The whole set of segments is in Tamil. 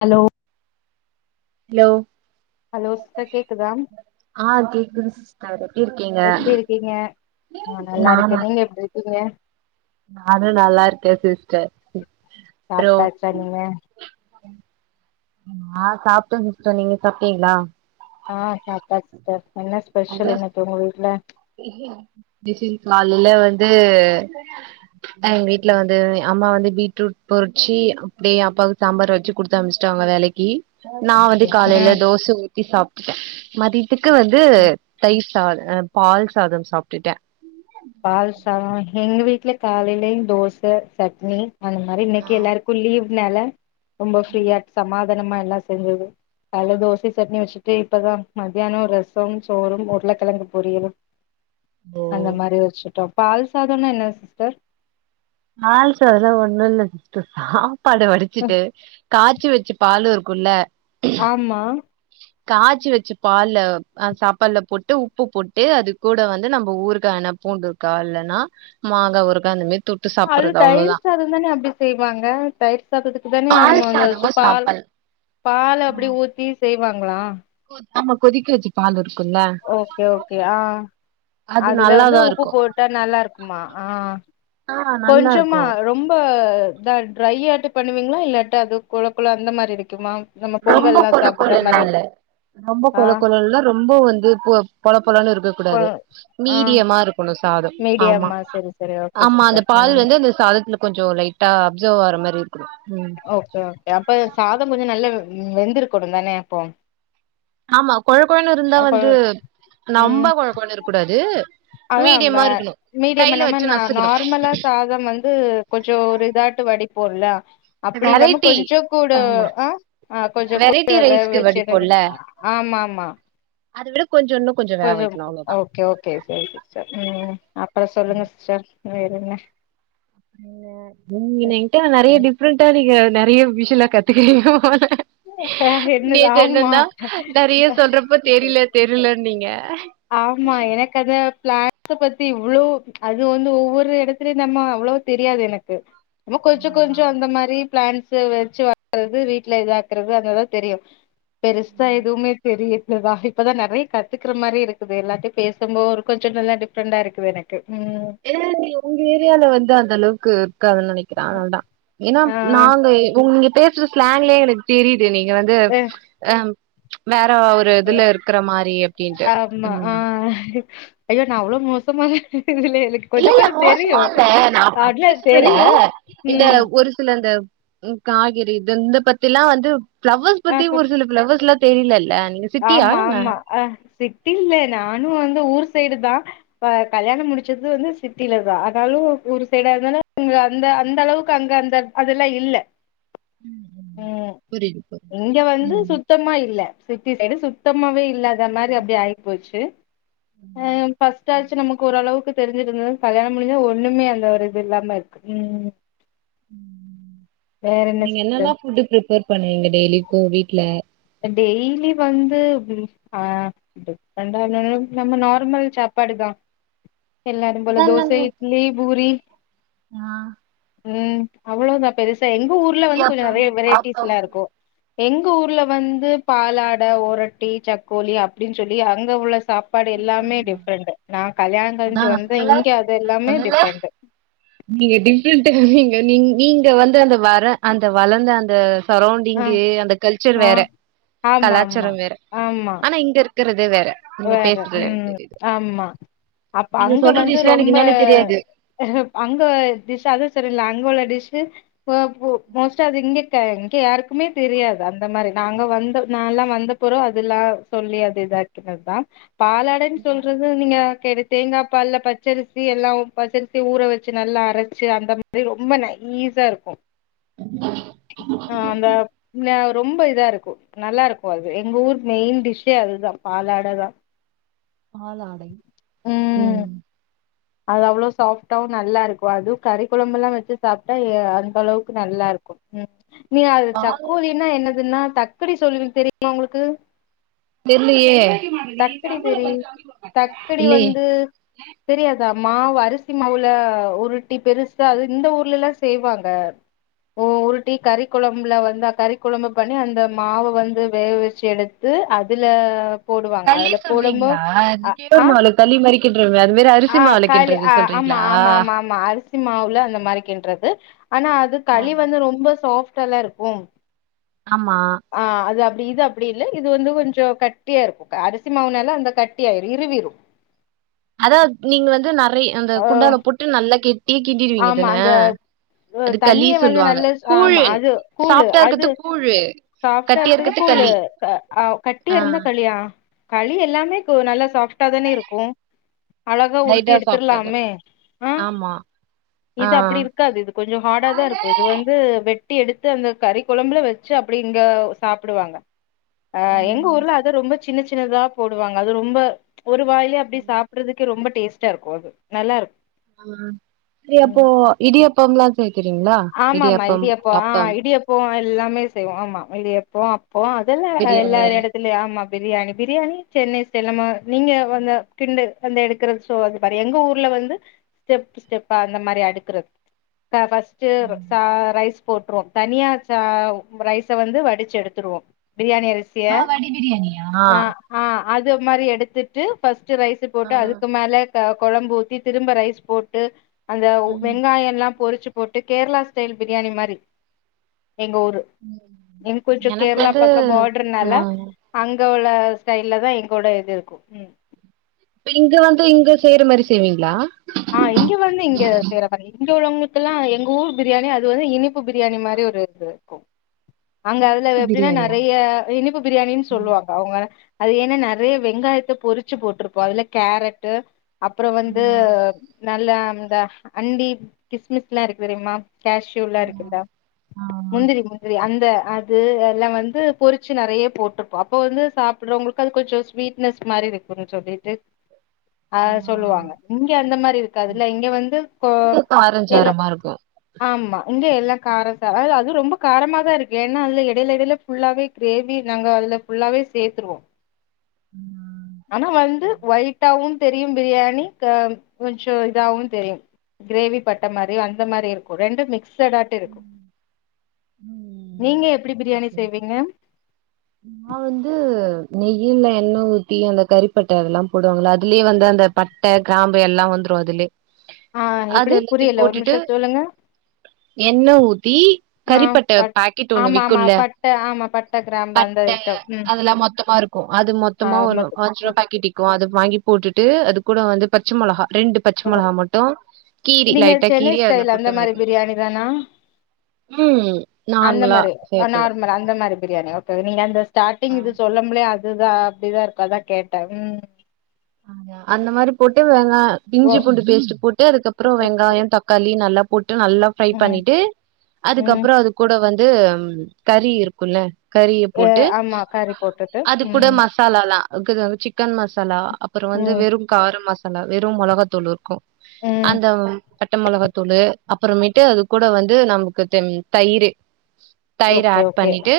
ஹலோ ஹலோ ஹலோ சிஸ்டர் கேக்குதா ஆ கேக்குது சிஸ்டர் எப்டி இருக்கீங்க எப்டி இருக்கீங்க ஆ நல்லா நானா இருக்கே நீங்க எப்டி இருக்கீங்க நானு நல்லா இருக்கே சிஸ்டர் றோ சாப்ட்டாச்சா நீங்க நா சாப்பிட்டன் சிஸ்டர் நீங்க சாப்பிட்டீங்களா ஆ சாப்டாச்சி சிஸ்டர் என்ன ஸ்பெஷல் இன்னைக்கி உங்க வீட்ல காலையில வந்து எங்க வீட்ல வந்து அம்மா வந்து பீட்ரூட் பொரிச்சி அப்டியே அப்பாவுக்கு சாம்பார் வச்சி குடுத்து அனுப்பிச்டாங்க வேலைக்கி நா வந்து ஓகே காலையில ம் தோச ஊத்தி சாப் மதி த்துக்கு வந்து ம் தயிர் டாரு அம் பால் சாதம் சாப்பிட்டுட்டேன் பால் சாதம் எங்க வீட்ல காலையில தோசை சட்னி அந்த மாரி ஆ இன்னைக்கி எல்லாருக்கும் லீவ் ன்னால ரொம்ப ஃப்ரியா சமா இத நம்ம எல்லா செஞ்சது காலைல தோசை சட்னி வச்சிட்டு இப்பதா மத்தியானம் ரசமும் சோறும் உருளகிழங்கு பொரியலும் அந்த ஓ மாரி ஒரு பால் சாதம்னா என்ன சிஸ்டர் பால் சாதம்னா ஒன்னு இல்ல சிஸ்டர் சாப்பட வடிச்சிட்டு காய்சி வச்சு பால் இருக்குல ஆமா காச்சி வச்ச பால்ல சாப்பட்ல போட்டு உப்பு போட்டு அது கூட வந்து நம்ம ஊறுகா என பூண்டு ஊறுகா இல்லனா மாங்கா ஊறுகா அந்த மாரி தொட்டு அது சாப்புட்றது தயிர் அவ்ளோதா சாதம் தானே அப்டி செய்வாங்க தயிர் சாதத்துக்கு தானே பால் நம்ம சாதமு வந் பால் சாப்பல் பால் அப்டி ஊத்தி செய் வாங்ளா ஆமா கொதிக்கவச்ச பாலு ஓகே ஓகே ஆ அது அதுல வந்து நல்லாதா உப்பு இருக்கு போட்டா நல்லா இருக்குமா ஆ ஆ நல்லா கொஞ்சமா இருக்கு ரொம்ப த ட்ற ட்ரையாட்டு பண்ணுவீங்களா இல்லாட்ட அது குழ குழ அந்த மாரி இருக்குமா நம்ம ரொம்ப பொங்கல்லா கொல சாப்புட்ற கொலனு மாரி இல்ல ரொம்ப ஆ குள குளனு இல்ல ரொம்ப வந்து பொலப்பலன்னனு இருக்க கொ கூடாது ஆ மீடியமா இருக்கணு சாதம் ஆமா மீடியமா செரி செரி ஓகே ஆமா அந்த சிஸ்டர் பால் ம் வந்து அந்த சாதத்துல கொஞ்ச லைட்டா அப்சர்வ் ஆகுற மாரி இருக்கணு ம் ஓகே ஓகே அப்ப சாதம் கொஞ்சம் நல்ல ம் வெந்திருகனு தானே அப்போ ஆமா கொல கொலன்னு இருந்தா அப்ப வந்து ம் நம்ப கொல கொலன்னு இருக்க கூடாது அதா மீடியமா இந்த இருக்கணு மீடியம்னா கையில நம்ம வச்சு நா நசுக்கணு நார்மலா சாதம் வந்து கொஞ்சோ ஒரு இதாட்ட வடிப் போல்ல அப்படி இல்லாம வெரைட்டி கொஞ்சோ கூட ஆமா ஆ ஆ கொஞ்சோ வெரைட்டி கூட வேக ரைஸ்க்கு வெச்சு எடுக்கணு ஆமா ஆமா அது விட கொஞ்சோ இன்னு கொஞ்சோ வேக கொஞ்ச வைக்கணு அவ்ளோதா ஓகே ஓகே செரி சிஸ்டர் ம் அப்புற சொல்லுங்க சிஸ்டர் வேறன்ன ம் நீங் எண்ட்ட நெறைய டிஃப்ரெண்டா இருக்க நெறைய விஷயோல்ல கத்துக்குவீங்க போல என்ன நேத்து ஆமா என்னன்னா நெறைய சொல்றப்போ தெரில தெரிலன்னீங்க ஆமா எனக்கு அது பிளான்ட்ஸ பத்தி இவ்ளோ அது வந்து ஒவ்வொரு எடத்துலயு நம்ம அவ்ளோ தெரியாது எனக்கு சும்மா கொஞ்சோ கொஞ்சோ அந்த மாரி பிளான்ட்ஸு வச்சு [inaudible] வீட்ல இதாக்கறது அதுதா தெரியு பெருசா எதுவுமே தெரிய இதா இப்பதா நெறைய கத்துக்குற மாரி இருக் குது எல்லார்ட்டயு பேசும்போது கொஞ்சோ நல்லா டிஃப்ரெண்டா இருக்குது எனக்கு ம் ஏ நீங் உங்க ஏரியால வந்து அந்த அளவுக்கு க்காதுன்னு நெனைக்கிறே அதனாலதா ஏன்னா ஆ நாங்க எ உங்க பே ச்சு ஸ்லாங்லயே எனக் தெரி யுது நீங்க வந்து அஹ். அம் வேற ஒரு இதுல இருக்கற மாரி அப்டின்ட்டு ஆமா ஆ ம் ஐயோ நா அவ்ளோ மோசமா [unintelligible] இல்ல இல்ல மோசமா இல்ல நா அதுல அப்டி சொல்லல தெரியு இந்த ம் ஒரு சில இந்த ம் காய்கறி இது ந்த பத்திலா வந்து ஃபிளவர்ஸ் பத்தி ஆ ஒரு சில ஃபிளவர்ஸ்லா தெரியில இல்ல ஆமா ஆமா ஆ சி ட்டி இல்ல நானு வந்து ஊர் சைடுதா ஆ கல்யாண முடிச்சது வந்து சிட்டிலதா ஆனாலு ஊர் சைடா இருந்தாலு அங்க அந்த அந்த அளவுக்கு அங்க அந்த அதெல்லா இல்ல ம் புரியுது புரியுது இங்க வந்து ம் சுத்தமா இல்ல‌ சிட்டி சைடு சுத்தமாவே இல்ல அந்த மாரி அப்டியே ஆயிப்போச்சு ஆ பஸ் தாச்சு நமக்கு ஓரளவுக்கு தெரிஞ்சு இருந்தது கல்யாண முடிஞ்சா ஒண்ணுமே அந்த ஒரு இது இல்லாம இருக்கு உம் [inaudible] நீங்க என்னல்லா சிஸ்டர் ஃபுட்டு ப்ரீப்பேர் பண்ணுவிங்க டெய்லிக்கு வீட்ல டெய்லி வந்து [unintelligible] ஆஹ் டிஃப்றெண்ட்டா அந்த அளவுக்கு நம்ம நார்மல் சாப்பாடு தா எல்லாரும் போல தோச இட்லி பூரி உம் அவ்ளோ தா பெருஸ் சா எங்க ஊர்ல வந்து கொஞ்சோ நிறைய வெரைட்டிஸ்ல்லா இருக்கு எங்க ஊர்ல வந்து பாலாட ஒரட்டி சக்கோலி அப்டின்னு சொல்லி அங்க உள்ள சாப்பாடு எல்லாமே டிஃப்ரெண்ட் நான் கல்யாணம் கழிஞ்சு வந்தேன் இங்க அது எல்லாமே டிஃப்ரெண்ட் நீங்க நீங்க நீ நீங்க வந்து அந்த வர அந்த வளர்ந்த அந்த ஆ சரௌண்டிங்கு அந்த கல்சர் ஆ வேற ஆமா ஆமா கலாச்சாரம் வேற ஆமா ஆனா இங்க இரு வேற நீங்க பே வேற ம் ஆமா அப்ப நீங்க அங்க சொல்ற வந்து டிஷ்லா எனக்கு ரொம்ப என்னன்னே தெரியாது அங்க டிஷ் அதும் செரியில்ல பல டிஷ்சு பா போ மோஸ்ட்டா அது இங்க எங்க யாருக்குமே தெரியாது அந்த மாரி நாங்க வந்த நால்லா வந்த பெறவு அதுல்லா சொல்லி அது இதா இருக்கிறது தான் பாலாடன் சொல்றது நீங்க கேடு தேங்காப்பால்ல பச்சரிசி எல்லா பச்சரிசி ஊற வச்சி நல்லா அரச்சி அந்த மாரி ரொம்ப நைய்சா இருக்கும் ஆ அந்த [unintelligible] ரொம்ப இதா இருக்கு நல்லா இருக்கு அது எங்க ஊர் மெயின் டிஷ்ஷே அதுதான் பாலாடதா பாலாடை ம் உம் அது அவ்ளோ சாஃப்டாவு நல்லா இருக்கும் அதுவும் கறி கொழம்புல்லா வச்சி சாப்ட்டா யா அந்த அளவுக்கு நல்லா இருக்கும் ம் நீ அது சக்கோலின்னா என்னதுன்னா எப்டி சொல்லுவீங்க தெரியுமா உங்களுக்கு தெர்லையே தக்கடி தெரியு இல்லையே அ மாவு அரிசி மாவுல உருட்டி பெருசா அது இந்த ஊர்லல்லாம் செய்வாங்க உருட்டி கறிக்குழம்புல வந்து கறிக்குழம்பு பண்ணி அந்த மாவ வந்து வேக வச்சி எடுத்து அதுல போடுவாங்க களி அதுல போடும்போ சொல்றீங்ளா இந்த அ கேவூரு ஆ மாவுல களி மாரி கின்றோமே அதுமேரி ஆ காலி ஆ ஆமா ஆமா ஆமா ஆமா அரிசி மாவுல அந்த மாரி கின்றது து ஆனா அது களி வந்து ரொம்ப சாஃப்ட் டல்லா இருக்கு ஆமா ஆ அது அப்டி இது அப்டி இல்ல இது வந்து கொஞ்சோ கட்டியா இருக்கு அரிசி மாவுனால அந்த கட்டியாயிரும் இரிவிரும் அதான் நீங்க வந்து நர் அந்த குண்டால போட்டு நல்லா கெட்டி ஆமா அந்த களி தண்ணிய வந்து சொல்லுவாங்க நல்லஸ் கூழ் ஆமா அது கூழு சாஃப்டா அது இருக்கறது கூழு சாஃப்டா கட்டியா இருக்குது இருக்கறது கூளு களி அ கட்டி ஆ இருந்தா கலியா களி எல்லாமே நல்லா சாஃப்ட்டா தானே இருக்கும் அழகா உருட்டி லைட்டா சாப்ட்டது எடுத்துர்லாமே ஆ ஆமா ஆ இது அப்டி இருக்காது இது கொஞ்சோ ஹார்டா தா இருக்கு இது வந்து வெ ட்டி எடுத்து அந்த கறி குழம்புல வச்சு அப்டி இங்க சாப்டுவாங்க ஆ எங்க ம் ஊர்ல அத ரொம்ப சின்ன சின்னதா போடுவாங்க அது ரொம்ப ஒரு வாயிலயே அப்டி சாப்பிறதுக்கு ரொம்ப டேஸ்ட்டா இருக்கு அது நல்லா இருக்கு அ சரி அப்போ ம் இடியப்பம்லாம் ஆமாமா இடியாப்போ ஆ இடியாப்போ எல்லாமே செய்வோம் ஆமா இடியாப்போ போ அதெல்லா எல்லா எடத்துலயு ஆமா பிரியாணி பிரியாணி சென்னை ஸ்டைல்ல நம்ம நீங்க வந்த [unintelligible] எங்க ஊர்ல வந்து ஸ்டெப்பு ஸ்டெப்பா அந்த மாதிரி அடுக்குறது கா ஃபர்ஸ்ட் ட்டு சா ரைஸ் போட்ருவோம் தனியா சா ரைச வந்து வடிச்சி எடுத்துருவோம் பிரியாணி அரிசிய ஆ நா ஆ அது மாரி எடுத்துட்டு ஃபர்ஸ்ட் ரைஸ் ஆ போட்டு அதுக்கு மேல குழம்பு ஊத்தி திரும்ப ரைஸ் போட்டு அந்த ம் வெங்காயம் எல்லா பொறிச்சு போட்டு கேரளா ஸ்டைல் பிரியாணி மாரி எங்க ஊரு எங்க கொஞ்ஜோ எனக்கு கேரளா வந்து பக்க ஆ பாடர்னால அங்க எங்க ஸ்டைல்ல தான் எங்கோட இது இருக்கும் உம் இப்ப இங்க வந்து இங்க செய்யற மாரி செய்வீங்களா ஆ இங்க வந்து இங்க வேற இங்க உள்ளவங்களுக் இதுக்கெல்லாம் எங்க ஊர் பிரியாணி அது வந்து இனிப்பு பிரியாணி மாரி ஒரு இது இருக்கும் அங்க அதுல எப்படின்னா பிரியாணியா நறைய இனிப்பு பிரியாணின்னு சொல்லுவாங்க அவங்க அது ஏன்னா நெறைய வெங்காயத்த பொறிச்சு போட்டிருப்போம் அதுல கேரட்டு அப்றோம் வந்து நல்லா அந்த அண்டி கிஸ்மிஸ்லா இருக்கு தெரியுமா கேஷூல்லா இருக்குல முந்திரி முந்திரி அந் த அது எல்லா வந்து பொறிச்சு நெறைய போட்ருப்போம் அப்போ வந்து சாப்பிடுறவங்களுக்கு அது கொஞ்ச ஸ்வீட்னஸ் மாரி இருக்கும் கொஞ்ச செல்லிட்டு ஆ சொல்லுவாங்க இங்க அந்த மாரி இருக்காத்துல இங்க வந்து கோ இல்ல ஆமா இங்க எல்லா காரம் த அதுவும் ரொம்ப காரம தான் இருக்கு ஏன்னா அதுல இடையில இடையில் ஃபுல்லாவே கிரேவி நாங்க அதுல ஃபுல்லாவே சேத்துருவோம் ஆனா வந்து ஒயிட்டாவும் தெரியும் பிரியாணி க கொஞ்சே இதாகும் தெரியும் கிரேவி பட்ட மாரி அந்த மாரி இருக்கும் ரெண்டு மிக்ஸ் மிக்ஸட்டாட்டு இருக்கும் ம் நீங்க எப்டி பிரியாணி செய்வீங்க நா வந்து நெய்யில எண்ண ஊத்தி அந்த கறிப்பட்ட அது எல்லா போடுவாங்களா அதுலயே வந்து அந்த பட்டை கிராம்பு எல்லா வந்துரும் அதுலயே ஆ அது எப்டி புரியல ஒரு நிமிஷம் சொல்லுங்க எண்ண ஊத்தி ஆ கறிப்பட்ட பட் பாக்கெட் ஒன்னு ஆமா ஆமா விக்குல பட்ட ஆமா பட்ட கிராம்பு அந்த பட்ட ஐட்டம் ம் அது எல்லா மொத்தமா இருக்கும் அது ஆ மொத்தமா ஒரு மொத் அஞ்சு ரூபா பாக்கெட் விக்கும் அது வாங்கி போட் டு அது கூட வந்து பச்ச மொளகா ரெண்டு பச்சை மொளகா மட்டும் கீரி லைட்டா கீரி அதுல போட்டு வதக் னா அந்த நார்மலா மாரி சேத்தது நார்மலா அந்த மாரி பிரியாணி ஓகே நீங்க அந்த ஸார்டிங் இது சொல்லமுலே அ அதுதான் அப்டிதான் இருக்கு அதான் கேட்டேன் ம் ஆமா அந்த மாரி போட்டு வங்க ஓ இஞ்சி பூண்டு பேஸ்ட் போட்டு அதுக்கப்புறம் வெங்காயம் தக்காளி நல்ல நல்ல ஃப்ரை ம் பண்ணிட்டு ம் அதுக்கப்புறம் அது கூட வந் வந்து ம் கறி இருக்குல்ல கறிய ஏ போட்டு ஆமா கறி போட்டுட்டு அது கூட ம் மசாலலாம் [unintelligible] சிக்கன் மசாலா அப்றோ வந்து ம் வெறும் கார ம வெறும் மிளகா தூள் இருக்கும் ம் அந்த பட்ட மிளகா தூளு அப்புறமேட்டு அது கூட வந்து நமக்கு தெம் தயிரு தயிரு ஓகே ஆட் ஓகே பண்ணிட்டு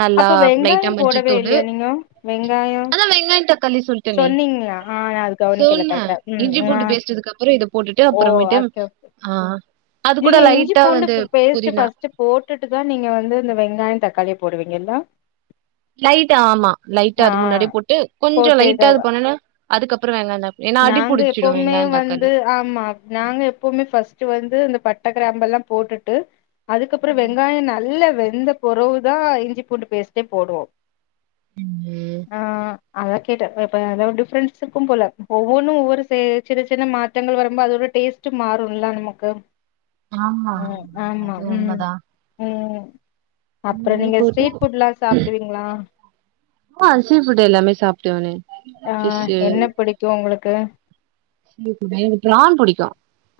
நல்லா அப்ப லைட்டா வெங்காயோ போடவே மஞ்சாத்தூளு இல்லையா நீங்க வெங்காயோ அதான் வெங்காயம் தக்காளி சொல்லிட்டனே சொன்னீங்களா ஆ நா அது கவனிக்கல சொன்ன கரெக்டா ம் இஞ்சி ஆ பூண்டு பேஸ்ட்டு இதுக்கப்புரோ இத போட்டுட்டு ஓ அப்புறமேட்டு ஓகே ஓகே ஆ அது கூட நீங்க இஞ்சி லைட்டா வந்து பூண்டு பேஸ்ட்டு புதினா ஃபர்ஸ்ட்டு போட்டுட்டு தா நீங்க வந்து இந்த வெங்காயம் தக்காளி போடுவிங்கல்ல லைட்டா ஆமா லைட்டா அது முன்னாடி போட்டு கொஞ்சோ போட்டு இத லைட்டா இது பண்ணன அதுக்கப்புற வேணானு நாங்க எப்பவுமே வந்து ஆமா நாங்க எப்பவுமே ஃபர்ஸ்ட் வந்து இந்த பட் பட்டக்கிராம்பல்லா போட்டுட்டு அதுக்கப்ரோ வெங்காயம் நல்ல வெந்த பொறவு தான் இஞ்சி பூண்டு பேஸ்ட்டே போடுவோம் ம் ஆ அதான் கேட்டேன் இப்ப ஏதாவ டிஃப்ரெண்ஸ் இருக்கும் போல ஒவ்வொன்னும் ஒவ்வொரூ சே சின்ன சின்ன மாற்றங்கள் வரும்போது அதோட டேஸ்ட்டு மாறும்ல நமக்கு ஆமா உம் ஆமா அது உம் உம் அந்த மாரி போட்டு சாப்பிடுவீங்களா ஆ சீ ஃபுட்டு எல்லாமே சாப் டுவனே ஆ என்ன புடிக்கு உங்ளுக்கு [unintelligible] எனக்கு ப்ரான் புடிக்கு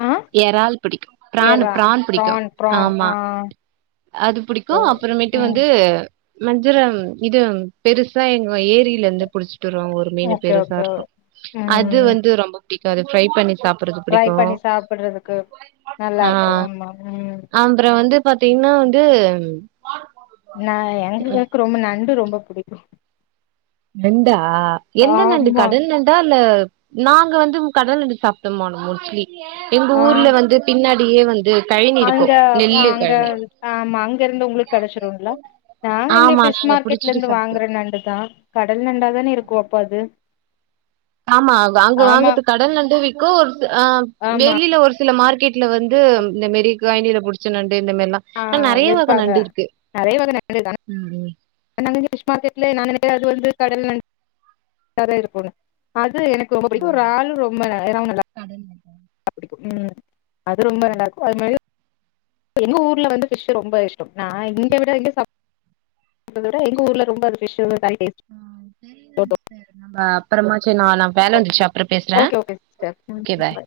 ஆ எறால் பிடிக்கு பிரான் எறா பிரான் பிடிக்கு ப்ரான் ப்ரான் ஆமா ஆ அது புடிக்கும் அப்புறமேட்டு ம் வந்து மஞ்சுரம் இது பெருசா எங்க ஏரியில இருந்து புடிச் விட்டு வருவாங்க ஒரு மீனு ஓகே பெருசா ஓகே இருக்கு அது ம் வந்து ரொம்ப பிடிக்கு அது ஃப்ரை பண்ணி சாப்பறது புடிக்கு ட்ரதுக்கு நல்லா இருக்கு ஆமா உம் பாத்தீங்ன்னா வந்து நான் எங்கக்கு ரொம்ப நண்டு ரொம் ரொம்ப புடிக்கு நண்டா டா எந்த நண்டு ஆமா கடல் நண்டா இல்ல நாங்க வந்து கடல் நண்டு சாப்ட்டமா மோஸ்ட்லி எங்க ஆ ஊர்ல வந்து பின்னா அப்டியே வந்து கழனி இருக்கு அங்க நெல்லு அங்க கழனி ஆமா அங்க இருந்து உங்களுக்கு கெடச்சிரும்ல நாங்க இங்க ஆமா பிஷ் நாங்க மார்க்கெட்ல புடிச்சிட்டு இருந்து சாப்ட்டோ வாங்குற நண்டுதா கடல் நண்டாதானே இருக்கு அப்போ அது ஆமா வாங்க ஆமா வாங்கது கடல் நண்டு விக்கு ஒரு சி ஆ ஆமா வெளில ஒரு சில மார்க்கெட் வீட்ல வந்து இந்த மெரி [unintelligible] புடிச்ச நன் ஆ விப்பாங்க நறைய வக [unintelligible] அது வந்து கடல் நண் டா இருக்கோன் ஆ து எனக்கு ரொம்ப பிடிக்கும் ராலு ரொம்ப [unintelligible] உம் அது ரொம்ப நல்ல இருக்கு அது மாரி எங்க ஊர்ல வந்து பிஷ்ஷூ ரொம்ப இஷ்டோ நான் இங்க விட எங்க சாப் விட எங்க ஊர்ல ரொம்ப பிஷ்ஷூ [unintelligible] ஹ [inaudible] நம்ம அப்புறமா செரி ந நா வேல வந்துருச்சு அப்ற பேசுறே ஓகே ஓகே சிஸ்டர் ஒகே பாய்